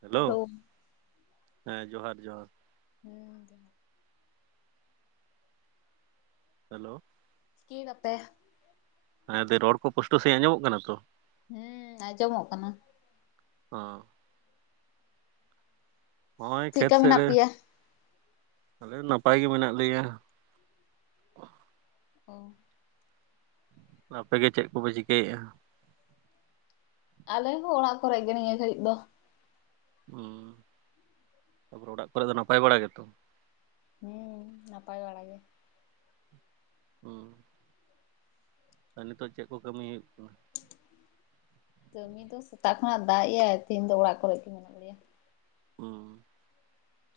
Hello ᱦᱮᱸ ᱡᱚᱦᱟᱨ ᱡᱚᱦᱟᱨ ᱦᱩᱸ ᱦᱮᱞᱳ ᱥᱤᱭ ᱫᱟᱯᱮ ᱦᱮᱸ ᱨᱚᱲ ᱠᱚ ᱯᱳᱥᱴᱚ ᱥᱟᱫᱤᱡ ᱟᱸᱡᱚᱢᱚᱜ ᱠᱟᱱᱟ ᱛᱚ ᱦᱮᱸ ᱟᱸᱡᱚᱢᱚᱜ ᱠᱟᱱᱟ ᱦᱸ ᱱᱚᱜᱼᱚᱭ ᱠᱷᱮᱛ ᱪᱮᱫᱠᱟ ᱥᱮᱫ ᱢᱮᱱᱟᱜ ᱨᱮ ᱯᱮᱭᱟ ᱟᱞᱮ ᱱᱟᱯᱟᱭ ᱜᱮ ᱢᱮᱱᱟᱜ ᱞᱮᱭᱟ ᱚ ᱟᱯᱮᱜᱮ ᱪᱮᱫ ᱠᱚᱯᱮ ᱪᱤᱠᱟᱹᱭᱮᱫᱼᱟ ᱟᱞᱮ ᱦᱚᱸ ᱚᱲᱟᱜ ᱠᱚᱨᱮ ᱜᱮ ᱱᱤᱭᱟ ᱜᱷᱟᱹᱲᱤᱡ ᱫᱚ ᱦᱸ ᱛᱟᱯᱚᱨᱮ ᱚᱲᱟᱜ ᱠᱚᱨᱮ ᱫᱚ ᱱᱟᱯᱟᱭ ᱵᱟᱲᱟ ᱜᱮᱛᱚ ᱦᱮᱸ ᱱᱟᱯᱟᱭ ᱵᱟᱲᱟ ᱜᱮ ᱦᱩᱸ ᱟᱨ ᱱᱤᱛᱚᱜ ᱪᱮᱫ ᱠᱚ ᱠᱟᱹᱢᱤ ᱦᱩᱭᱩᱜ ᱠᱟᱱᱟ ᱠᱟᱹᱢᱤ ᱫᱚ ᱥᱮᱛᱟᱜ ᱠᱷᱚᱱᱟᱜ ᱫᱟᱜ ᱮᱟᱭᱟᱭ ᱛᱮᱦᱮᱱ ᱫᱚ ᱚᱲᱟᱜ ᱠᱚᱨᱮ ᱜᱮ ᱢᱮᱱᱟᱜ ᱞᱮᱭᱟ ᱦᱩᱸ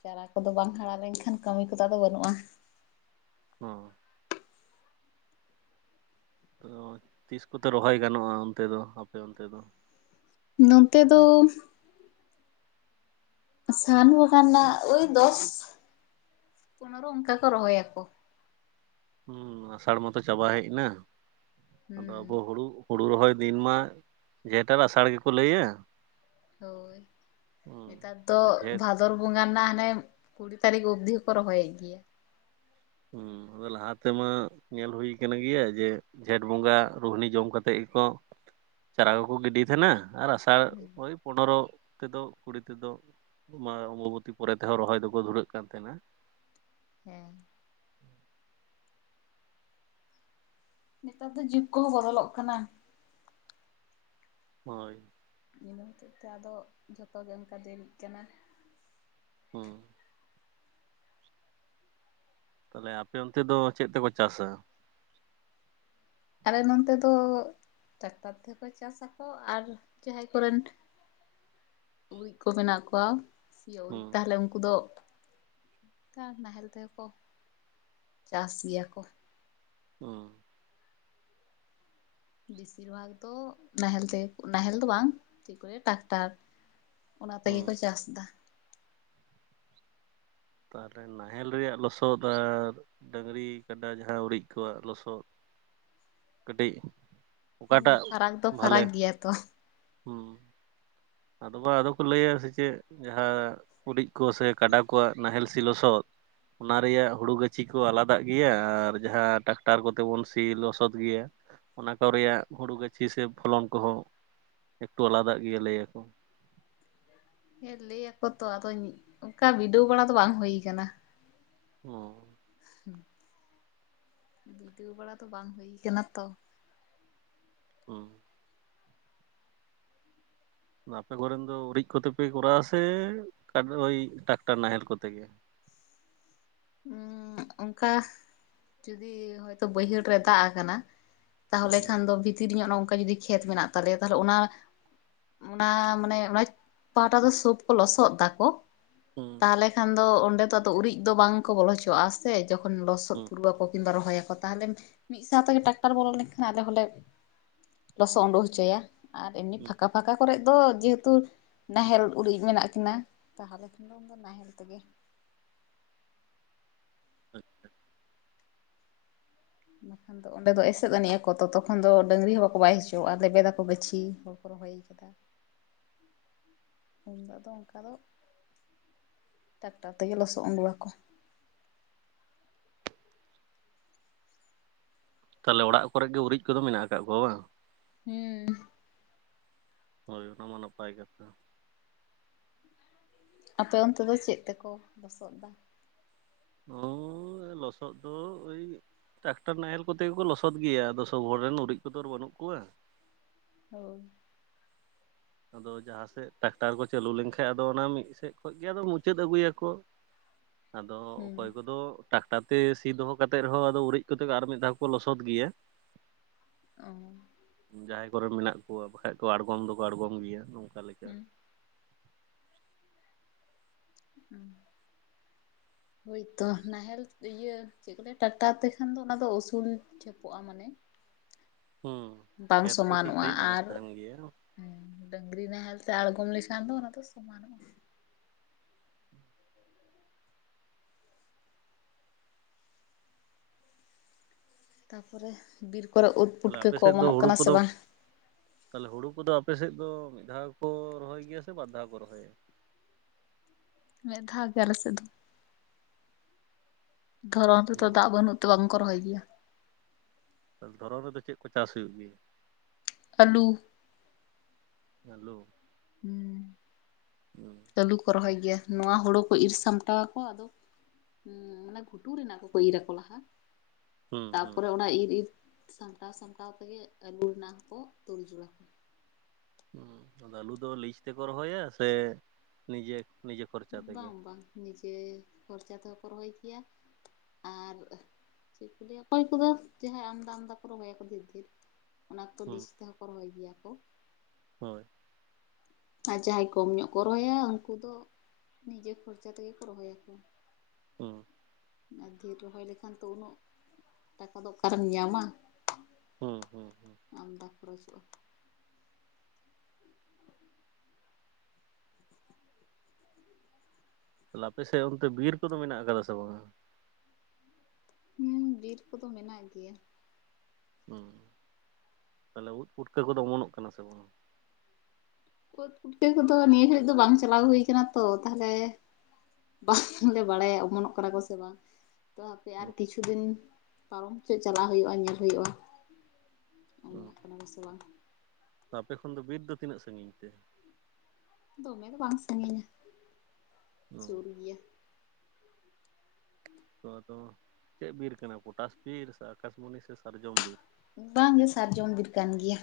ᱪᱟᱨᱟ ᱠᱚᱫᱚ ᱵᱟᱝ ᱦᱟᱨᱟ ᱞᱮᱱᱠᱷᱟᱱ ᱠᱟᱹᱢᱤ ᱠᱚᱫᱚ ᱟᱫᱚ ᱵᱟᱹᱱᱩᱜᱼᱟ ᱦᱩᱸ ᱛᱤᱥ ᱠᱚᱛᱮ ᱨᱚᱦᱚᱭ ᱜᱟᱱᱚᱜᱼᱟ ᱚᱱᱛᱮ ᱫᱚ ᱟᱯᱮ ᱚᱱᱛᱮ ᱫᱚ ᱱᱚᱱᱛᱮ ᱫᱚ ᱥᱟᱱ ᱵᱚᱸᱜᱟ ᱨᱮᱱᱟᱜ ᱳᱭ ᱫᱚᱥ ᱯᱚᱱᱮᱨᱚ ᱚᱱᱠᱟ ᱠᱚ ᱨᱚᱦᱚᱭᱟᱠᱚ ᱦᱩᱸ ᱟᱥᱟᱲ ᱢᱟᱛᱚ ᱪᱟᱵᱟ ᱦᱮᱡ ᱮᱱᱟ ᱟᱫᱚ ᱦᱩᱸ ᱟᱵᱚ ᱦᱩᱲᱩ ᱦᱩᱲᱩ ᱨᱚᱦᱚᱭ ᱫᱤᱱ ᱢᱟ ᱡᱷᱮᱴ ᱟᱨ ᱟᱥᱟᱲ ᱜᱮᱠᱚ ᱞᱟᱹᱭᱟ ᱦᱳᱭ ᱦᱩᱸ ᱱᱮᱛᱟᱨ ᱫᱚ ᱡᱷᱮᱸᱴ ᱵᱷᱟ ᱵᱷᱟᱫᱚᱨ ᱵᱚᱸᱜᱟ ᱨᱮᱱᱟᱜ ᱦᱟᱱᱮ ᱠᱩᱲᱤ ᱛᱟᱹᱨᱤᱠᱷ ᱚᱵᱽᱫᱤ ᱦᱚᱠᱚ ᱨᱚᱦᱚᱭᱮᱫ ᱜᱮᱭᱟ ᱦᱮᱸ ᱞᱟᱦᱟ ᱛᱮᱢᱟ ᱧᱮᱞ ᱦᱩᱭᱩ ᱠᱟᱱ ᱜᱮᱭᱟ ᱡᱮ ᱡᱷᱮᱸᱴ ᱵᱚᱸᱜᱟ ᱨᱩᱦᱱᱤ ᱡᱚᱢ ᱠᱟᱛᱮ ᱮᱫ ᱜᱮᱠᱚ ᱪᱟᱨᱟ ᱠᱚᱠᱚ ᱜᱤᱰᱤ ᱛᱟᱦᱮᱱᱟ ᱟᱨ ᱟᱥ ᱟᱨ ᱳᱭ ᱦᱮᱸ ᱯᱚᱱᱮᱨᱚ ᱛᱮᱫᱚ ᱠᱩᱲᱤ ᱛᱮᱫᱚ ᱢᱟ ᱚᱢᱵᱚᱵᱚᱛᱤ ᱯᱚᱨᱮ ᱛᱮᱦᱚᱸ ᱨᱚᱦᱚᱭ ᱫᱚᱠᱚ ᱫᱷᱩᱨᱟᱹᱜ ᱠᱟᱱ ᱛᱟᱦᱮᱱᱟ ᱦᱮᱸ ᱱᱮᱛᱟᱨ ᱫᱚ ᱡᱩᱜᱽ ᱠᱚᱦᱚᱸ ᱵᱚᱫᱚᱞᱚᱜ ᱠᱟᱱᱟ ᱦᱳᱭ ᱤᱱᱟᱹ ᱦᱚᱛᱮᱫᱛᱮ ᱟᱫᱚ ᱡᱷᱚᱛᱚᱜᱮ ᱚᱱᱠᱟ ᱫᱮᱨᱤᱜ ᱠᱟᱱᱟ ᱦᱩᱸ ᱛᱟᱦᱚᱞᱮ ᱟᱯᱮ ᱚᱱᱛᱮ ᱫᱚ ᱪᱮᱫ ᱛᱮᱠᱚ ᱪᱟᱥᱟ ᱟᱞᱮ ᱱᱚᱱᱛᱮ ᱫᱚ ᱴᱨᱟᱠᱴᱟᱨ ᱛᱮᱦᱚᱸ ᱠᱚ ᱪᱟᱥᱟ ᱟᱨ ᱡᱟᱦᱟᱸᱭ ᱠᱚᱨᱮᱱ ᱜᱩᱨᱤᱡ ᱠᱚ ᱢᱮᱱᱟᱜ ᱠᱚᱣᱟ ᱤᱭᱟᱹᱣᱨᱤᱡ ᱦᱩᱸ ᱛᱟᱦᱚᱞᱮ ᱩᱱᱠᱩ ᱫᱚ ᱠᱟᱴ ᱱᱟᱦᱮᱞ ᱛᱮᱦᱠᱚ ᱪᱟᱥ ᱜᱮᱭᱟ ᱠᱚ ᱚᱸ ᱵᱮᱥᱤᱨ ᱵᱷᱟᱜᱽ ᱫᱚ ᱱᱟᱦᱮᱞ ᱛᱮ ᱱᱟᱦᱮᱞ ᱫᱚ ᱵᱟᱝ ᱪᱮᱫ ᱠᱚ ᱞᱮᱭᱟ ᱴᱨᱟᱠᱴᱟᱨ ᱚᱱᱟ ᱛᱮᱜᱮ ᱦᱩᱸ ᱠᱚ ᱪᱟᱥᱼᱫᱟ ᱛᱟᱦᱚᱞᱮ ᱱᱟᱦᱮᱞ ᱨᱮᱭᱟᱜ ᱞᱚᱥᱚᱫ ᱟᱨ ᱰᱟᱹᱝᱨᱤ ᱠᱟᱰᱟ ᱡᱟᱦᱟᱸ ᱩᱨᱤᱡ ᱠᱚᱣᱟᱜ ᱞᱚᱥᱚᱫ ᱠᱟᱹᱴᱤᱡ ᱦᱩᱸ ᱚᱠᱟᱴᱟᱜ ᱯᱷᱟᱨᱟᱠ ᱫᱚ ᱵᱷᱟᱞᱮ ᱯᱷᱟᱨᱟᱠ ᱜᱮᱭᱟ ᱛᱚ ᱦᱩᱸ ᱟᱫᱚ ᱵᱟ ᱟᱫᱚ ᱠᱚ ᱞᱟᱹᱭᱟ ᱥᱮ ᱪᱮᱫ ᱡᱟᱦᱟᱸ ᱩᱨᱤᱡ ᱠᱚ ᱥᱮ ᱠᱟᱰᱟ ᱠᱚᱣᱟᱜ ᱱᱟᱦᱮᱞ ᱥᱤ ᱞᱚᱥᱚᱫ ᱚᱱᱟ ᱨᱮᱭᱟᱜ ᱦᱩᱲᱩ ᱜᱟᱹᱪᱷᱤ ᱠᱚ ᱟᱞᱟᱫᱟᱜ ᱜᱮᱭᱟ ᱟᱨ ᱡᱟᱦᱟᱸ ᱴᱨᱟᱠᱴᱟᱨ ᱠᱚᱛᱮ ᱵᱚᱱ ᱥᱤ ᱞᱚᱥᱚᱫ ᱜᱮᱭᱟ ᱚᱱᱟ ᱠᱚ ᱨᱮᱭᱟᱜ ᱦᱩᱲᱩ ᱜᱟᱹᱪᱷᱤ ᱥᱮ ᱯᱷᱚᱞᱚᱱ ᱠᱚᱦᱚᱸ ᱮᱠᱴᱩ ᱟᱞᱟᱫᱟᱜ ᱜᱮᱭᱟ ᱞᱟᱹᱭᱟ ᱠᱩ ᱚ [unintelligible] ᱦᱮᱸ ᱞᱟᱹᱭ ᱟᱠᱚ ᱛᱚ ᱟᱫᱚ ᱚᱱᱠᱟ ᱵᱤᱰᱟᱹᱣ ᱵᱟᱲᱟ ᱫᱚ ᱵᱟᱝ ᱦᱩᱭ ᱟᱠᱟᱱᱟ ᱦᱮᱸ ᱵᱤᱰᱟᱹᱶ ᱵᱟᱲᱟ ᱫᱚ ᱵᱟᱝ ᱦᱩᱭ ᱠᱟᱱᱟ ᱛᱚ ᱦᱩᱸ ᱟᱯᱮ ᱠᱚᱨᱮᱱ ᱫᱚ ᱩᱨᱤᱡ ᱠᱚᱛᱮ ᱯᱮ ᱠᱚᱨᱟᱣᱟ ᱥᱮ ᱳᱭ ᱴᱟᱠᱴᱟᱨ ᱱᱟᱦᱮᱞ ᱠᱚᱛᱮ ᱜᱮ ᱚᱱᱠᱟ ᱡᱩᱫᱤ ᱦᱚᱭᱛᱳ ᱵᱟᱹᱭᱦᱟᱹᱲ ᱨᱮ ᱫᱟᱜ ᱟᱠᱟᱱᱟ ᱛᱟᱦᱚᱞᱮ ᱦᱩᱸ ᱠᱷᱟᱱ ᱫᱚ ᱵᱷᱤᱛᱤᱨ ᱧᱚᱜ ᱝᱠᱟ ᱡᱚᱫᱤ ᱠᱷᱮᱛ ᱢᱮᱱᱟᱜ ᱛᱟᱞᱮᱭᱟ ᱛᱟᱦᱚᱞᱮ ᱚᱱᱟ ᱚᱱᱟ ᱢᱟᱱᱮ ᱚᱱᱟ ᱯᱟᱦᱴᱟ ᱫᱚ ᱥᱩᱵ ᱠᱚ ᱞᱚᱥᱚᱫ ᱫᱟᱠᱚ ᱦᱩᱸ ᱛᱟᱦᱚᱞᱮ ᱠᱷᱟᱱ ᱫᱚ ᱚᱸᱰᱮ ᱫᱚ ᱟᱫᱚ ᱩᱨᱤᱡ ᱫᱚ ᱵᱟᱝ ᱠᱚ ᱵᱚᱞᱚ ᱦᱚᱪᱚᱼᱟ ᱥᱮ ᱡᱚᱠᱷᱚᱱ ᱞᱚᱥᱚᱫ ᱦᱩᱸ ᱯᱩᱨᱩᱜ ᱟᱠᱚ ᱠᱤᱱᱵᱟ ᱨᱚᱦᱚᱭ ᱟᱠᱚ ᱛᱟᱦᱚᱞᱮ ᱢᱤᱫ ᱥᱟᱶ ᱛᱮᱜᱮ ᱴᱟᱠᱴᱟᱨ ᱵᱚᱞᱚ ᱞᱮᱱᱠᱷᱟᱱ ᱟᱞᱮ ᱦᱚᱸᱞᱮ [inaudible] ᱞᱚᱥᱚᱫ ᱩᱰᱩᱠ ᱦᱚᱪᱚᱭᱟ ᱟᱨ ᱮᱢᱱᱤ ᱦᱩᱸ ᱯᱷᱟᱠᱟ ᱯᱷᱟᱠᱟ ᱠᱚᱨᱮ ᱫᱚ ᱡᱮᱦᱮᱛᱩ ᱱᱟᱦᱮᱞ ᱩᱨᱤᱡ ᱢᱮᱱᱟᱜ ᱠᱤᱱᱟ ᱛᱟᱦᱚᱞᱮ ᱠᱷᱟᱱ ᱫᱚ ᱩᱱ ᱫᱚ ᱱᱟᱦᱮᱞ ᱛᱮᱜᱮ [inaudible] ᱵᱟᱠᱷᱟᱱ ᱫᱚ ᱚᱸᱰᱮ ᱫᱚ ᱮᱥᱮᱫ ᱟᱹᱱᱤᱡ ᱟᱠᱚ ᱛᱚ ᱛᱚᱠᱷᱚᱱ ᱫᱚ ᱰᱟᱹᱝᱨᱤ ᱦᱚᱸ ᱵᱟᱠᱚ ᱵᱟᱭ ᱦᱚᱪᱚᱣᱟᱜᱼᱟ ᱞᱮᱵᱮᱫᱟᱠᱚ ᱜᱟᱹᱪᱷᱤ ᱨᱚᱦᱚᱭ ᱠᱟᱫᱟ [unintelligible] ᱩᱱᱫᱚ ᱫᱚ ᱟᱫᱚ ᱚᱱᱠᱟ ᱫᱚ ᱴᱮᱠᱴᱟᱨ ᱛᱮᱜᱮ ᱞᱚᱥᱚᱫ [unintelligible] ᱟᱹᱜᱞᱟᱠᱚ ᱛᱟᱦᱚᱞᱮ ᱚᱲᱟᱜ ᱠᱚᱨᱮᱜ ᱜᱮ ᱜᱩᱨᱤᱡ ᱠᱚᱫᱚ ᱢᱮᱱᱟᱜ ᱟᱠᱟᱫ ᱠᱚᱣᱟ ᱵᱟᱝ [unintelligible] ᱦᱳᱭ ᱚᱱᱟ ᱢᱟ ᱱᱟᱯᱟᱭ ᱠᱟᱛᱷᱟ ᱟᱯᱮ ᱚᱱᱛᱮ ᱫᱚ ᱪᱮᱫ ᱛᱮᱠᱚ [unintelligible] ᱱᱚ ᱞᱚᱥᱚᱫ ᱫᱚ ᱳᱭ ᱴᱨᱟᱠᱴᱟᱨ ᱱᱟᱦᱮᱞ ᱠᱚᱛᱮ ᱜᱮᱠᱚ ᱞᱚᱥᱚᱫ ᱜᱮᱭᱟ ᱟᱫᱚ ᱥᱚᱵ ᱦᱚᱲ ᱨᱮᱱ ᱩᱨᱤᱡ ᱠᱚᱫᱚ ᱟᱨ ᱵᱟᱹᱱᱩᱜ ᱠᱚᱣᱟ ᱦᱳ ᱟᱫᱚ ᱡᱟᱦᱟᱸ ᱥᱮᱫ ᱴᱨᱟᱠᱴᱟᱨ ᱠᱚ ᱪᱟᱹᱞᱩ ᱞᱮᱱᱠᱟᱱᱡ ᱟᱫᱚ ᱚᱱᱟ ᱢᱤᱫ ᱥᱮᱫ ᱠᱷᱚᱱ ᱜᱮ ᱟᱫᱚ ᱢᱩᱪᱟᱹᱫ ᱟᱹᱜᱩᱭᱟᱠᱚ ᱟᱫᱚ ᱦᱩᱸ ᱚᱠᱚᱭ ᱠᱚᱫᱚ ᱴᱟᱠᱴᱟᱨ ᱛᱮ ᱥᱤ ᱫᱚᱦᱚ ᱠᱟ ᱠᱟᱛ ᱮᱫ ᱨᱮᱦᱚᱸ ᱟᱫᱚ ᱩᱨᱤᱡ ᱠᱟᱛᱮ ᱟᱨ ᱢᱤᱫ ᱫᱷᱟᱣ ᱠᱚ ᱞᱚᱥᱚᱫ ᱜᱮᱭᱟ [inaudible] ᱡᱟᱦᱟᱸᱭ ᱠᱚᱨᱮ ᱢᱮᱱᱟᱜ ᱠᱚᱣᱟ ᱵᱟᱠᱷᱟᱡ ᱫᱚ ᱟᱬᱜᱚᱢ ᱫᱚᱠᱚ ᱟᱲᱜᱚᱢ ᱜᱮᱭᱟ ᱱᱚᱝᱠᱟ ᱞᱮᱠᱟ ᱦᱩᱸ [inaudible] ᱦᱳᱭᱛᱚ ᱱᱟᱦᱮᱞ ᱤᱭᱟᱹ ᱪᱮᱫ ᱠᱚ ᱞᱟᱹᱭᱟ ᱴᱟᱠᱴᱟᱨ ᱛᱮ ᱠᱷᱟᱱ ᱫᱚ ᱚᱱᱟᱫᱚ ᱩᱥᱩᱞ [inaudible] ᱦᱩᱸ ᱠᱷᱮᱛ ᱠᱚ ᱴᱷᱤᱠ ᱴᱤᱡ ᱵᱟᱝ ᱛᱟᱦᱮᱱ ᱜᱮᱭᱟ ᱦᱮᱸ ᱰᱟᱝᱨᱤ ᱱᱟ ᱦᱮᱞ ᱛᱮ ᱟᱲᱜᱚᱢ ᱠᱷᱟᱱᱫ ᱥᱚᱢᱟᱱᱜᱼᱟ ᱛᱟᱯᱚᱨᱮ ᱵᱤᱨ ᱠᱚᱨᱮ ᱩᱫ ᱛᱟᱦᱚᱞᱮ ᱯᱩᱴᱠᱟᱹ ᱟᱯᱮ ᱠᱚ ᱥᱮᱫ ᱫᱚ ᱚᱢᱚᱱᱚᱜ ᱦᱩᱲᱩ ᱠᱟᱱᱟ ᱥᱮ ᱠᱚᱫᱚ ᱵᱟᱝ? ᱛᱟᱦᱚᱞᱮ ᱦᱩᱲᱩ ᱠᱚᱫᱚ ᱟᱯᱮᱥᱮᱫ ᱫᱚ ᱢᱤᱫ ᱫᱷᱟᱣ ᱠᱚ ᱨᱚᱦᱚᱭ ᱜᱮᱭᱟ ᱥᱮ ᱵᱟᱨ ᱫᱷᱟᱣ ᱠᱚ ᱨᱚᱦᱚᱭᱟ ᱢᱤᱫ ᱫᱷᱟᱣ ᱜᱮ ᱟᱞᱮ ᱥᱮᱡ ᱫᱚ ᱫᱷᱚᱨᱚᱱ ᱨᱮᱫᱚ ᱚ ᱫᱟᱜ ᱵᱟᱹᱱᱩᱜ ᱛᱮ ᱵᱟᱝᱠᱚ ᱨᱚᱦᱚᱭ ᱜᱮᱭᱟ ᱫᱷᱚᱨᱚᱢ ᱨᱮᱫᱚ ᱪᱮᱫ ᱠᱚ ᱪᱟᱥ ᱦᱩᱭᱩᱜ ᱜᱮᱭᱟ? ᱟᱹᱞᱩ [inaudible] ᱦᱩᱸ [inaudible] ᱟᱹᱞᱩ ᱠᱚ ᱨᱚᱦᱚᱭ ᱜᱮᱭᱟ ᱱᱚᱣᱟ ᱦᱩᱲᱩ ᱠᱚ ᱤᱨ ᱥᱟᱢᱴᱟᱣ ᱟᱠᱚ ᱟᱫᱚ ᱢᱟᱱᱮ ᱜᱷᱩᱴᱩ ᱨᱮᱱᱟᱜ ᱠᱚᱠᱚ ᱤᱨ ᱟᱠᱚ ᱞᱟᱦᱟᱸᱟ ᱦᱩᱸ ᱦᱩᱸ ᱛᱟᱯᱚᱨᱮ ᱚᱱᱟ ᱤᱨ ᱤᱨ ᱥᱟᱢᱴᱟᱣ ᱥᱟᱢᱴᱟᱣ ᱛᱮᱜᱮ ᱟᱹᱞᱩ ᱨᱮᱱᱟᱜ ᱦᱚᱸᱠᱚ ᱛᱩᱞ ᱡᱳᱲᱟ ᱠᱚ ᱟᱫᱚ ᱟᱹᱞᱩ ᱫᱚ ᱞᱤᱡ ᱛᱮᱠᱚ ᱨᱚᱦᱚᱭᱟ ᱥᱮ ᱱᱤᱡᱮ ᱱᱤᱡᱮ ᱠᱷᱚᱨᱪᱟ ᱛᱮᱜᱮ ᱵᱟᱝ ᱵᱟᱝ ᱱᱤᱡᱮ ᱠᱷᱚᱨᱪᱟ ᱛᱮᱦᱚᱸ ᱠᱚ ᱨᱚᱦᱚᱭ ᱜᱮᱭᱟ ᱟᱨ ᱪᱮᱫ ᱠᱚ ᱞᱟᱹᱭᱟ ᱚᱠᱚᱭ ᱠᱚᱫᱚ ᱡᱟᱦᱟᱸᱭ ᱟᱢᱫᱟ ᱟᱢᱫᱟ ᱠᱚ ᱨᱚᱦᱚᱭ [inaudible] ᱚᱱᱟᱠ ᱛᱚ ᱦᱩᱸ ᱞᱤᱪ ᱛᱮᱦᱚᱸ ᱠᱚ ᱨᱚᱦᱚᱭ ᱜᱮᱭᱟ ᱠᱚ ᱦᱳᱭ ᱟᱨ ᱡᱟᱦᱟᱸᱭ ᱠᱚᱢ ᱧᱚᱜ ᱠᱚ ᱨᱚᱦᱚᱭᱟ ᱩᱱᱠᱩ ᱫᱚ ᱱᱤᱡᱮ ᱠᱷᱚᱨᱪᱟ ᱛᱮᱜᱮ ᱠᱚ ᱨᱚᱦᱚᱭᱟ ᱠᱚ [unintelligible] ᱟᱨ ᱰᱷᱮᱨ ᱨᱚᱦᱚᱭ ᱞᱮᱠᱷᱟᱱ ᱛᱚ ᱩᱱᱟᱹᱜ ᱴᱟᱠᱟ ᱫᱚ ᱚᱠᱟᱨᱮᱢ ᱧᱟᱢᱟ ᱦᱩᱸ ᱦᱩᱸ ᱦᱩᱸ ᱟᱢᱫᱟ ᱠᱷᱚᱨᱚᱪᱚᱜᱼᱟ ᱛᱟᱦᱞᱮ ᱟᱯᱮ ᱥᱮᱫ ᱚᱱᱛᱮ ᱵᱤᱨ ᱠᱚᱫᱚ ᱢᱮᱱᱟᱜ ᱟᱠᱟᱫᱟ ᱥᱮ ᱵᱟᱝᱼᱟ? ᱦᱩᱸ ᱵᱤᱨ ᱠᱚᱫᱚ ᱢᱮᱱᱟᱜ ᱜᱮᱭᱟ ᱦᱩ ᱛᱟᱦᱚᱞᱮ ᱩᱫ ᱯᱩᱴᱠᱟᱹ ᱠᱚᱫᱚ ᱚᱢᱚᱱᱚᱜ ᱠᱟᱱᱟ ᱥᱮ ᱵᱟᱝ ᱩᱫᱽ ᱯᱩᱴᱠᱟᱹ ᱠᱚᱫᱚ ᱱᱤᱭᱟᱹ ᱜᱷᱟᱹᱲᱤᱡ ᱫᱚ ᱵᱟᱝ ᱪᱟᱞᱟᱣ ᱦᱩᱭ ᱟᱠᱟᱱᱟ ᱛᱚ ᱛᱟᱦᱚᱞᱮ ᱵᱟᱝᱞᱮ ᱵᱟᱲᱟᱭᱟ ᱚᱢᱚᱱᱚᱜ ᱠᱟᱱᱟ ᱠᱚ ᱥᱮ ᱵᱟᱝ ᱛᱚ ᱦᱟᱯᱮ ᱟᱨ ᱠᱤᱪᱷᱩ ᱫᱤᱱ ᱯᱟᱨᱚᱢ ᱪᱩᱡ ᱪᱟᱞᱟᱜ ᱦᱩᱭᱩᱜᱼᱟ ᱧᱮᱞ ᱦᱩᱭᱩᱜᱼᱟ ᱦᱩᱸ ᱚᱱᱟ ᱫᱚᱥᱮ ᱵᱟᱝ ᱟᱯᱮ ᱠᱷᱚᱱ ᱫᱚ ᱵᱤᱨ ᱫᱚ ᱛᱤᱱᱟᱹᱜ ᱥᱟᱺᱜᱤᱧ ᱛᱮ ᱫᱚᱢᱮ ᱫᱚ ᱵᱟᱝ ᱥᱟ. ᱸᱜᱤᱧᱟ ᱦᱩᱸ ᱥᱩᱨ ᱜᱮᱭᱟ ᱛᱚ ᱟᱫᱚ ᱪᱮᱫ ᱵᱤᱨ ᱠᱟᱱᱟ ᱯᱚᱴᱟᱥ ᱵᱤᱨ ᱥᱮ ᱟᱠᱟᱥᱢᱚᱱᱤ ᱥᱮ ᱥᱟᱨᱡᱚᱢ ᱵᱤᱨ ᱵᱟᱝ ᱜᱮ ᱥᱟᱨᱡᱚᱢ ᱵᱤᱨ ᱠᱟᱱ ᱜᱮᱭᱟ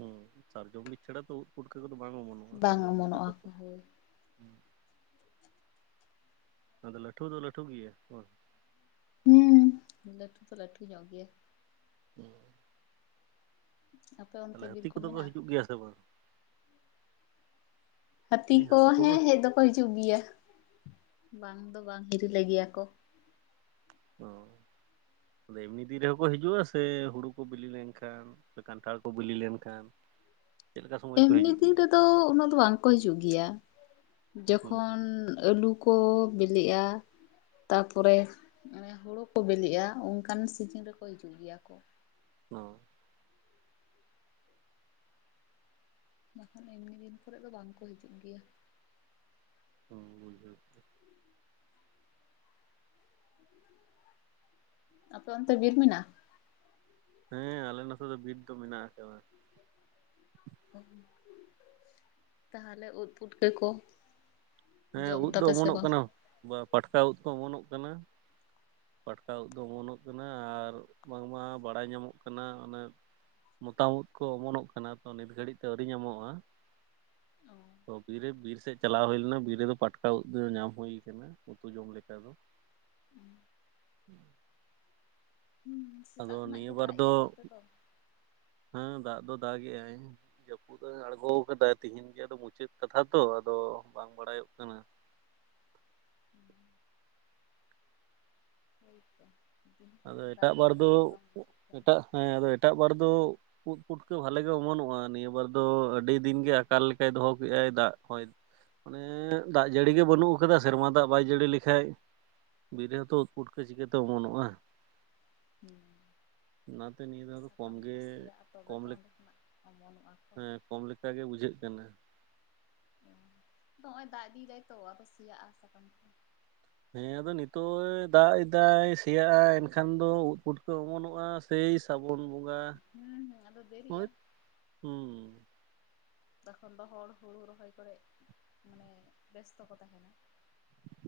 ᱦᱮᱸ ᱥᱟᱨᱡᱚᱢ ᱵᱤ ᱪᱷᱟᱲᱟ ᱛᱚ ᱩᱫ ᱯᱩᱴᱠᱟᱹ ᱠᱚᱫᱚ ᱵᱟᱝ ᱚᱢᱚᱱᱚᱜᱼᱟ ᱵᱟᱝ ᱥᱟᱨᱡᱚᱢ [inaudible] ᱚᱢᱚᱱᱚᱜᱼᱟ ᱠᱚ ᱦᱳᱭ ᱞᱟᱹᱴᱷᱩ ᱫᱚ ᱞᱟᱹᱴᱩ ᱜᱮᱭᱟ ᱵᱟᱝ ᱦᱩᱸ ᱞᱟᱴᱩ ᱫᱚ ᱞᱟᱴᱩ ᱧᱚᱜ ᱜᱮᱭᱟ [unintelligible] ᱟᱯᱮ ᱚᱱᱛᱮ ᱛᱟᱦᱚᱞᱮ ᱵᱤᱨ ᱦᱟᱹᱛᱤ ᱠᱚᱫᱚ ᱠᱚ ᱢᱮᱱᱟᱜᱼᱟ ᱦᱤᱡᱩᱜ ᱜᱮᱭᱟ ᱥᱮ ᱵᱟᱝ ᱦᱟᱹᱛᱤ ᱢᱟᱱᱮ ᱠᱚ ᱠᱚᱠᱚ ᱦᱮᱸ ᱦᱮᱡ ᱫᱚᱠᱚ ᱦᱤᱡᱩᱜ ᱜᱮᱭᱟ ᱵᱟᱝ ᱫᱚ ᱵᱟᱝ ᱦᱤᱨᱤ ᱞᱮ ᱜᱮᱭᱟ ᱠᱚ ᱚ ᱟᱫᱚ ᱮᱢᱱᱤ ᱫᱤᱱ ᱨᱮᱦᱚᱸ ᱠᱚ ᱦᱤᱡᱩᱜᱼᱟ ᱥᱮ ᱦᱩᱲᱩ ᱠᱚ ᱵᱤᱞᱤ ᱞᱮᱱᱠᱷᱟᱱ ᱠᱟᱱᱴᱷᱟᱲ ᱠᱚ ᱵᱤᱞᱤ ᱞᱮᱱᱠᱷᱟᱱ ᱪᱮᱫ ᱞᱮᱠᱟ ᱥᱚᱢᱚᱭ ᱨᱮᱠᱚ ᱮᱢᱱᱤ ᱦᱤᱡᱩᱜ ᱫᱤᱱ ᱜᱮᱭᱟ ᱨᱮᱫᱚ ᱩᱱᱟᱹᱜ ᱫᱚ ᱵᱟᱝ ᱠᱚ ᱦᱤᱡᱩᱜ ᱜᱮᱭᱟ ᱦᱩᱸ ᱡᱚᱠᱷᱚᱱ ᱟᱹᱞᱩ ᱠᱚ ᱵᱤᱞᱤᱜᱼᱟ ᱛᱟᱨᱯᱚᱨᱮ ᱚᱱᱮ ᱦᱳᱲᱳ ᱠᱚ ᱵᱤᱞᱤᱜᱼᱟ ᱚᱱᱠᱟᱱ ᱥᱤᱡᱤᱱ ᱨᱮᱠᱚ ᱦᱤᱡᱩᱜ ᱜᱮᱭᱟ ᱠᱚ ᱚ ᱵᱟᱠᱷᱟᱱ ᱮᱢᱱᱤ ᱫᱤᱱ ᱠᱚᱨᱮ ᱫᱚ ᱵᱟᱝ ᱠᱚ ᱦᱤᱡᱩᱜ ᱜᱮᱭᱟ ᱚ ᱵᱩᱡᱟᱹᱣ ᱟᱯᱮ ᱚᱱᱛᱮ ᱵᱤᱨ ᱢᱮᱱᱟᱜᱼᱟ ᱦᱮᱸ ᱟᱞᱮ ᱱᱚᱛᱮ ᱫᱚ ᱵᱤᱨ ᱫᱚ ᱢᱮᱱᱟᱜ ᱟᱠᱟᱫᱟ ᱛᱟᱦᱚᱞᱮ ᱩᱫᱽ ᱯᱩᱴᱠᱟ. ᱠᱚ ᱦᱮᱸ ᱡᱚᱢ ᱩᱫ ᱫᱚ ᱫᱟᱯᱮ ᱥᱮ ᱚᱢᱚᱱᱚᱜ ᱵᱟᱝ ᱠᱟᱱᱟ ᱵᱟ ᱯᱟᱴᱠᱟ ᱩᱫ ᱠᱚ ᱚᱢᱚᱱᱚᱜ ᱠᱟᱱᱟ ᱯᱟᱴᱠᱟ ᱩᱫ ᱫᱚ ᱚᱢᱚᱱᱚᱜ ᱠᱟᱱᱟ ᱟᱨ ᱵᱟᱝᱢᱟ ᱵᱟᱲᱟᱭ ᱧᱟᱢᱚᱜ ᱠᱟᱱᱟ ᱚᱱᱮ ᱢᱚᱛᱟᱢ ᱩᱫᱽ ᱠᱚ ᱚᱢᱚᱱᱚᱜ ᱠᱟᱱᱟ ᱛᱚ ᱱᱤᱛ ᱜᱷᱟᱹᱲᱤᱡ ᱛᱮ ᱟᱹᱣᱨᱤ ᱧᱟᱢᱚᱜᱼᱟ ᱚ ᱛᱚ ᱵᱤᱨ ᱨᱮ ᱵᱤᱨ ᱥᱮᱫ ᱪᱟᱞᱟᱣ ᱦᱩᱭ ᱞᱮᱱᱟ ᱵᱤᱨ ᱨᱮᱫᱚ ᱯᱟᱴᱠᱟ ᱩᱫ ᱫᱚ ᱧᱟᱢ ᱦᱩᱭ ᱟᱠᱟᱱᱟ ᱩᱛᱩ ᱡᱚᱢ ᱞᱮᱠᱟ ᱫᱚ [unintelligible] ᱦᱩ ᱟᱫᱚ ᱥᱮᱛᱟᱜ ᱠᱷᱚᱱᱟᱜ ᱱᱤᱭᱟᱹ ᱜᱮ ᱵᱟᱨ ᱫᱟᱜ ᱮᱼᱟ ᱱᱚᱱᱛᱮ ᱫᱚ ᱦᱮᱸ ᱫᱟᱜ ᱫᱚ ᱫᱟᱜ ᱮᱼᱟᱭ ᱡᱟᱹᱯᱩᱫ ᱮ ᱟᱬᱜᱚ ᱟᱠᱟᱫᱟ ᱛᱤᱦᱤᱧ ᱜᱮ ᱢᱩᱪᱟᱹᱫ ᱠᱟᱛᱷᱟ ᱛᱚ ᱟᱫᱚ ᱵᱟᱝ ᱵᱟᱲᱟᱭᱚᱜ ᱠᱟᱱᱟ [unintelligible] ᱠᱷᱚᱡ ᱟᱫᱚ ᱜᱮ ᱫᱟᱜ ᱮᱴᱟᱜ ᱫᱟᱜ ᱵᱟᱨ ᱟᱫᱚ ᱫᱚ ᱵᱷᱟᱜᱤ ᱵᱟᱝ ᱵᱩᱡᱷᱟᱹᱜ ᱠᱟᱱᱟ ᱮᱴᱟᱜ ᱦᱮᱸ ᱟᱫᱚ ᱮᱴᱟᱜ ᱵᱟᱨ ᱫᱚ ᱩᱫ ᱯᱩᱴᱟᱠᱟ. ᱵᱷᱟᱮᱜᱮ ᱜᱮ ᱚᱢᱚᱱᱚᱜᱼᱟ ᱱᱤᱭᱟᱹ ᱵᱟᱨ ᱫᱚ ᱟᱹᱰᱤ ᱫᱤᱱ ᱜᱮ ᱟᱠᱟᱞ ᱞᱮᱠᱟᱭ ᱫᱚᱦᱚ ᱠᱮᱫ ᱟᱭ ᱫᱟᱜ ᱦᱚᱭ ᱢᱟᱱᱮ ᱫᱟᱜ ᱡᱟᱹᱲᱤ ᱜᱮ ᱵᱟᱹᱱᱩᱜ ᱟᱠᱟᱫᱟ ᱥᱮᱨᱢᱟ ᱫᱟᱜ ᱵᱟᱭ ᱡᱟᱹᱲᱤ ᱞᱮᱠᱷᱟᱡ ᱵᱤᱨ ᱦᱚᱸᱛᱚ ᱩᱫ ᱯᱩᱴᱠᱟᱹ ᱪᱤᱠᱟᱹᱛᱮ ᱚᱢᱚᱱᱚᱜᱼᱟ ᱦᱮᱸ [inaudible] ᱚᱱᱟᱛᱮ ᱱᱤᱭᱟᱹ ᱫᱷᱟᱣ [unintelligible] ᱠᱚᱢ ᱥᱟᱠᱟᱢ ᱠᱚ ᱜᱮ ᱥᱤᱭᱟᱼᱟ ᱛᱚᱵᱮ ᱠᱚᱢ ᱛᱚ ᱞᱮᱠ ᱚᱸᱰᱮ ᱠᱷᱚᱱᱟᱜ ᱚᱢᱚᱱᱚᱜᱼᱟᱚ ᱦᱮᱸ ᱠᱚᱢ ᱞᱮᱠᱟ ᱜᱮ ᱵᱩᱡᱷᱟᱹᱜ ᱠᱟᱱᱟ ᱱᱚᱜ ᱚ ᱚᱭ ᱫᱟᱜ ᱤᱫᱤᱭᱮᱫᱟᱭ ᱛᱚ ᱟᱫᱚ ᱥᱮᱭᱟᱜᱼᱟ ᱥᱟᱠᱟᱢ ᱠᱚ ᱦᱮᱸ ᱟᱫᱚ ᱱᱤᱛᱚᱜ ᱫᱟᱜ ᱮᱫᱟᱭ ᱥᱮᱭᱟᱜᱼᱟ ᱮᱱᱠᱷᱟᱱ ᱫᱚ ᱩᱫ ᱯᱩᱴᱠᱟᱹ ᱚᱢᱚᱱᱚᱜᱼᱟ ᱥᱮᱭ ᱥᱟᱨᱟᱵᱚᱱ ᱵᱚᱸᱜᱟ ᱦᱩᱸ ᱦᱩᱸ ᱟᱫᱚ ᱦᱚ ᱫᱮᱨᱤᱜᱼᱟ ᱛᱚᱠᱷᱚᱱ ᱫᱚ ᱦᱚᱲ ᱦᱩᱲᱩ ᱨᱚᱦᱚᱭ ᱠᱚᱨᱮ ᱢᱟᱱᱮ ᱵᱮᱥᱛᱚ ᱠᱚ ᱛᱟᱦᱮᱱᱟ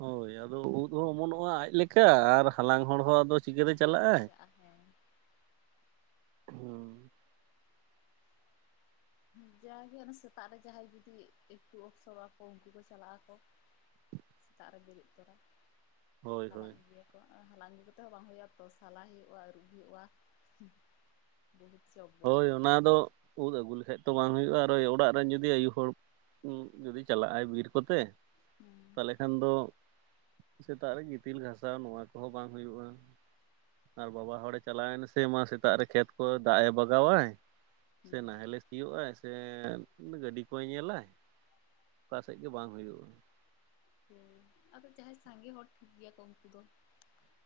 ᱦᱳᱭ ᱟᱫᱚ ᱩᱫ ᱦᱚᱸ ᱚᱢᱚᱱᱚᱜᱼᱟ ᱟᱡ ᱞᱮᱠᱟ ᱟᱨ ᱦᱟᱞᱟᱝ ᱦᱚᱲ ᱦᱚᱸ ᱟᱫᱚ ᱪᱤᱠᱟᱹᱛᱮ ᱵᱟᱝ ᱪᱟᱞᱟᱜ ᱠᱚ ᱟᱭ ᱪᱟᱜᱼᱟ ᱦᱮᱸ ᱦᱩᱸ ᱡᱟᱜᱮ ᱥᱮᱛᱟᱜ ᱨᱮ ᱡᱟᱦᱟᱸᱭ ᱡᱩᱫᱤ ᱮᱠᱴᱩ ᱚᱯᱥᱚᱨᱚᱜᱼᱟ ᱠᱚ ᱩᱱᱠᱩ ᱠᱚ ᱪᱟᱞᱟᱜ ᱟᱠᱚ ᱥᱮᱛᱟᱜ ᱨᱮ ᱵᱮᱨᱮᱫ ᱛᱚᱨᱟ ᱦᱳᱭ ᱦᱳᱭ ᱪᱟᱞᱟᱜ ᱜᱮᱭᱟᱹᱠᱚ [unintelligible] ᱦᱟᱞᱟᱝ ᱟᱹᱜᱩ ᱠᱟᱛᱮ ᱦᱚᱸ ᱵᱟᱝ ᱦᱩᱭᱩᱜᱼᱟ ᱛᱚ ᱥᱟᱞᱟᱭ ᱦᱩᱭᱩᱜᱼᱟ ᱟᱹᱨᱩᱵ ᱦᱩᱭᱩᱜᱼᱟ᱾ ᱵᱚᱦᱩᱛ [unintelligible] ᱦᱳᱭ ᱚᱱᱟ ᱫᱚ ᱩᱫ ᱟᱹᱜᱩ ᱞᱮᱠᱷᱟᱡ ᱛᱚ ᱵᱟᱝ ᱦᱩᱭᱩᱜᱼᱟ ᱟᱨ ᱚᱲᱟᱜ ᱨᱮᱱ ᱡᱩᱫᱤ ᱟᱭᱩ ᱦᱚᱲ ᱡᱩᱫᱤ ᱪᱟᱞᱟᱜᱼ ᱟᱭ ᱵᱤᱨ ᱠᱚᱛᱮ ᱦᱩᱸ ᱛᱟᱦᱚᱞᱮ ᱠᱷᱟᱱ ᱫᱚ ᱥᱮᱛᱟᱜ ᱨᱮ ᱜᱤᱛᱤᱞ ᱜᱷᱟᱥᱟᱣ ᱱᱚᱣᱟ ᱠᱚᱦᱚᱸ ᱵᱟᱝ ᱦᱩᱭᱩᱜᱼᱟ᱾ ᱟᱨ ᱵᱟᱵᱟ ᱦᱚᱲᱮ ᱪᱟᱞᱟᱣᱱᱟ ᱥᱮ ᱢᱟ ᱥᱮᱛᱟᱜ ᱨᱮ ᱠᱷᱮᱛ ᱠᱚ ᱫᱟᱜ ᱮ ᱵᱟᱜ ᱞᱟᱜᱟᱣᱟᱭ ᱥᱮ ᱱᱟᱦᱮᱞᱮ ᱦᱩᱸ ᱥᱤᱭᱳᱜᱼᱟ ᱥᱮ ᱜᱟᱹᱰᱤ ᱠᱚᱭ ᱧᱮᱞᱟ ᱚᱠᱟ ᱥᱮᱫ ᱜᱮ ᱵᱟᱝ ᱦᱩᱭᱩᱜᱼᱟ ᱟᱫᱚ ᱡᱟᱦᱟᱸᱭ ᱥᱟᱸᱜᱮ ᱦᱚᱲ ᱴᱷᱤᱠ ᱜᱮᱭᱟ ᱠᱚ ᱩᱱᱠᱩ ᱫᱚ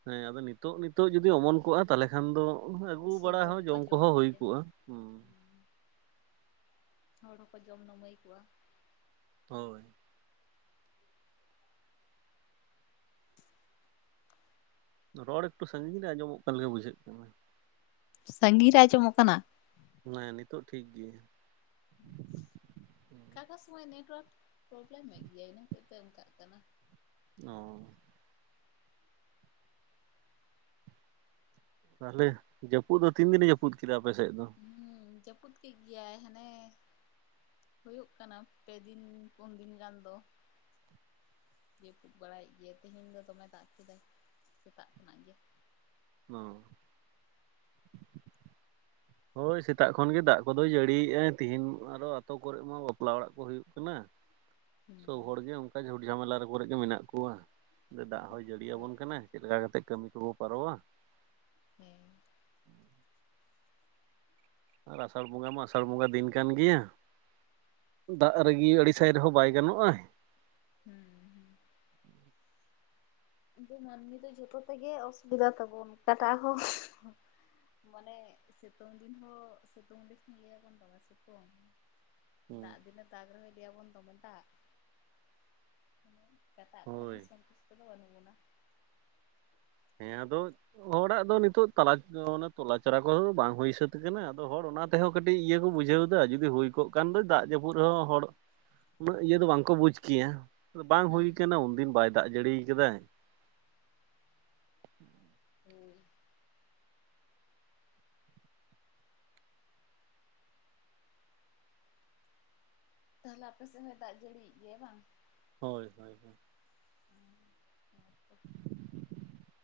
ᱦᱮᱸ ᱟᱫᱚ ᱱᱤᱛᱚᱜ ᱱᱤᱛᱚᱜ ᱡᱩᱫᱤ ᱚᱢᱚᱱ ᱠᱚᱜᱼᱟ ᱛᱟᱦᱚᱞᱮ ᱠᱷᱟᱱ ᱫᱚ ᱟᱹᱜᱩ ᱥᱚᱵ ᱵᱟᱲᱟ ᱦᱚᱲ ᱦᱚᱸ ᱜᱮᱠᱚ ᱡᱚᱢ ᱠᱚᱦᱚᱸ ᱦᱩᱭ ᱠᱮᱭᱟ ᱠᱚᱜᱼᱟ ᱦᱚ ᱦᱚᱲ ᱦᱚᱸᱠᱚ ᱡᱚᱢ ᱱᱟᱹᱢᱟ. ᱭ ᱠᱚᱜ ᱟ ᱦᱳᱭ ᱨᱚᱲ ᱮᱠᱴᱩ ᱥᱟᱺᱜᱤᱧ ᱨᱮ ᱟᱸᱚᱢᱚᱜ ᱠᱟᱱ ᱞᱮᱠᱟ ᱵᱩᱡᱷᱟᱹᱜ ᱠᱟᱱᱟ ᱥᱟ. ᱜᱤᱧ ᱨᱮ ᱟᱡᱚᱢᱚ ᱠᱟᱱᱟ ᱦᱮᱸ ᱱᱤᱛᱚᱜ ᱴᱷᱤᱠ ᱜᱮ ᱚᱠᱟ ᱥᱚᱢᱚᱭ ᱱᱮᱴᱚᱣᱟᱨᱠ ᱯᱨᱚᱵᱞᱮᱢᱮᱫ ᱜᱮᱭᱟ ᱤᱱᱟᱹ ᱠᱚ ᱫᱚ ᱚᱱᱠᱟᱜ ᱠᱟᱱᱟ ᱚᱼ ᱛᱟᱦᱚᱞᱮ ᱡᱟᱹᱯᱩᱫ ᱫᱚ ᱛᱤᱱ ᱫᱤᱱᱮ ᱡᱟᱹᱯᱩᱫ ᱠᱮᱫᱟ ᱟᱯᱮᱥᱮᱫ ᱫᱚ ᱦᱩᱸ ᱡᱟᱹᱯᱩᱫ ᱠᱮᱫ ᱜᱮᱭᱟᱭ ᱦᱟᱱᱮ ᱦᱩᱭᱩᱜ ᱠᱟᱱᱟ ᱯᱮ ᱫᱤᱱ ᱯᱩᱱ ᱫᱤᱱ ᱜᱟᱱ ᱫᱚ ᱡᱟᱹᱯᱩᱫ ᱵᱟᱲᱟᱭᱮᱫ ᱜᱮᱭᱟ ᱛᱮᱦᱤᱧ ᱫᱚ ᱫᱚᱢᱮ ᱫᱟᱜ ᱠᱮᱫᱟᱭ ᱥᱮᱛᱟᱜ ᱠᱷᱚᱱᱟᱜ ᱜᱮ ᱦᱚ ᱦᱳᱭ ᱥᱮᱛᱟᱜ ᱠᱷᱚᱱ ᱜᱮ ᱫᱟᱜ ᱠᱚᱫᱚᱭ ᱡᱟᱹᱲᱤᱭᱮ ᱟᱭ ᱛᱤᱦᱤᱧ ᱟᱨᱚ ᱟᱹᱛᱩ ᱠᱚᱨᱮ ᱢᱟ ᱵᱟᱯᱞᱟ ᱚᱲᱟᱜ ᱠᱚ ᱦᱩᱭᱩᱜ ᱠᱟᱱᱟ᱾ ᱦᱩᱸ ᱥᱚᱵ ᱦᱚᱲᱜᱮ ᱚᱱᱠᱟ ᱡᱷᱩᱲ ᱡᱷᱟᱢᱮᱞᱟ ᱠᱚᱨᱮ ᱜᱮ ᱢᱮᱱᱟᱜ ᱠᱚᱣᱟ ᱱᱚᱛᱮ ᱫᱟᱜ ᱦᱚᱸᱭ ᱡᱟᱹᱲᱤᱭᱟᱵᱚᱱ ᱠᱟᱱᱟ, ᱦᱳᱭᱛᱚ ᱪᱮᱫ ᱞᱮᱠᱟ ᱠᱟᱛᱮᱜ ᱠᱟᱹᱢᱤ ᱠᱚᱵᱚ ᱯᱟᱨᱟᱢᱼᱟ? ᱦᱮᱸ ᱟᱨ ᱟᱥᱟᱲ ᱵᱚᱸᱜᱟ ᱢᱟ ᱟᱥᱟᱲ ᱵᱚᱸᱜᱟ ᱫᱤᱱ ᱠᱟᱱ ᱜᱮᱭᱟ᱾ ᱫᱟᱜ ᱨᱟᱹᱜᱤ ᱟᱹᱲᱤᱥᱟᱭ ᱨᱮᱦᱚᱸ ᱵᱟᱭ ᱜᱟᱱᱚᱜᱼᱟ ᱦᱮᱸ ᱦᱮᱸ ᱢᱟᱹᱱᱢᱤ ᱫᱚ ᱡᱚᱛᱚ ᱛᱮᱜᱮ ᱚᱥᱩᱵᱤᱫᱟ ᱛᱟᱵᱚᱱ ᱚᱠᱟᱴᱟᱜ ᱦᱚᱸ ᱢᱟᱱᱮ ᱥᱤᱛᱩᱝ ᱫᱤᱱ ᱦᱚᱸ ᱥᱤᱛᱩᱝ ᱫᱤᱱ ᱞᱟᱹᱭᱟᱵᱚᱱ ᱵᱟᱵᱟ ᱫᱚ ᱢᱮ ᱥᱤᱛᱩᱝ [inaudible] ᱦᱩᱸ ᱫᱟᱜ ᱫᱤᱱ ᱮᱼᱼ ᱫᱟᱜ ᱨᱚᱦᱚ ᱞᱟᱭᱟ ᱵᱚᱱ ᱫᱚᱢ ᱫᱟᱜ ᱚᱠᱟᱴᱟᱜ ᱦᱳᱭ ᱛᱮᱦᱚᱸ ᱥᱚᱱᱛᱩᱩᱥᱴᱚ ᱫᱚ ᱵᱟᱹᱱᱩᱜ ᱼᱼ ᱵᱚᱱᱟ ᱦᱮᱸ ᱟᱫᱚ ᱦᱚᱲᱟᱜ ᱫᱚ ᱱᱤᱛᱚᱜ ᱛᱟᱞᱟ ᱛᱚᱞᱟ ᱪᱟᱨᱟ ᱠᱚ ᱵᱟᱝ ᱦᱩᱭ ᱥᱟᱹᱛ ᱟᱠᱟᱱᱟ ᱟᱫᱚ ᱦᱚᱲ ᱚᱱᱟ ᱛᱮᱦᱚᱸ ᱠᱟᱹᱴᱤᱡ ᱤᱭᱟᱹ ᱠᱚ ᱵᱩᱡᱷᱟᱹᱣ ᱮᱟ ᱡᱩᱫᱤ ᱦᱩᱭ ᱠᱚᱜ ᱠᱷᱟᱱ ᱫᱚ ᱫᱟᱜ ᱡᱟᱹᱯᱩᱫ ᱨᱮᱦᱚᱸ ᱦᱚᱲ ᱩᱱᱟᱹᱜ ᱤᱭᱟᱹ ᱫᱚ ᱵᱟᱝᱠᱚ ᱵᱩᱡᱽ ᱠᱮᱭᱟ ᱵᱟᱝ ᱦᱩᱭ ᱦᱩᱸ᱾ ᱠᱟᱱᱟ ᱩᱱᱫᱤᱱ ᱵᱟᱭ ᱫᱟᱜ ᱡᱟᱹᱲᱤᱭᱟ ᱠᱟᱫᱟᱭ [inaudible] ᱛᱟᱦᱚᱞᱮ ᱟᱯᱮ ᱥᱮᱫ ᱦᱚᱸ ᱫᱟᱜ ᱡᱟᱹᱲᱤᱭᱮᱫ ᱜᱮᱭᱟ ᱵᱟᱝ? ᱦᱳᱭ ᱦᱳᱭ ᱦᱳᱭ ᱦᱮᱸ ᱛᱚ [inaudible]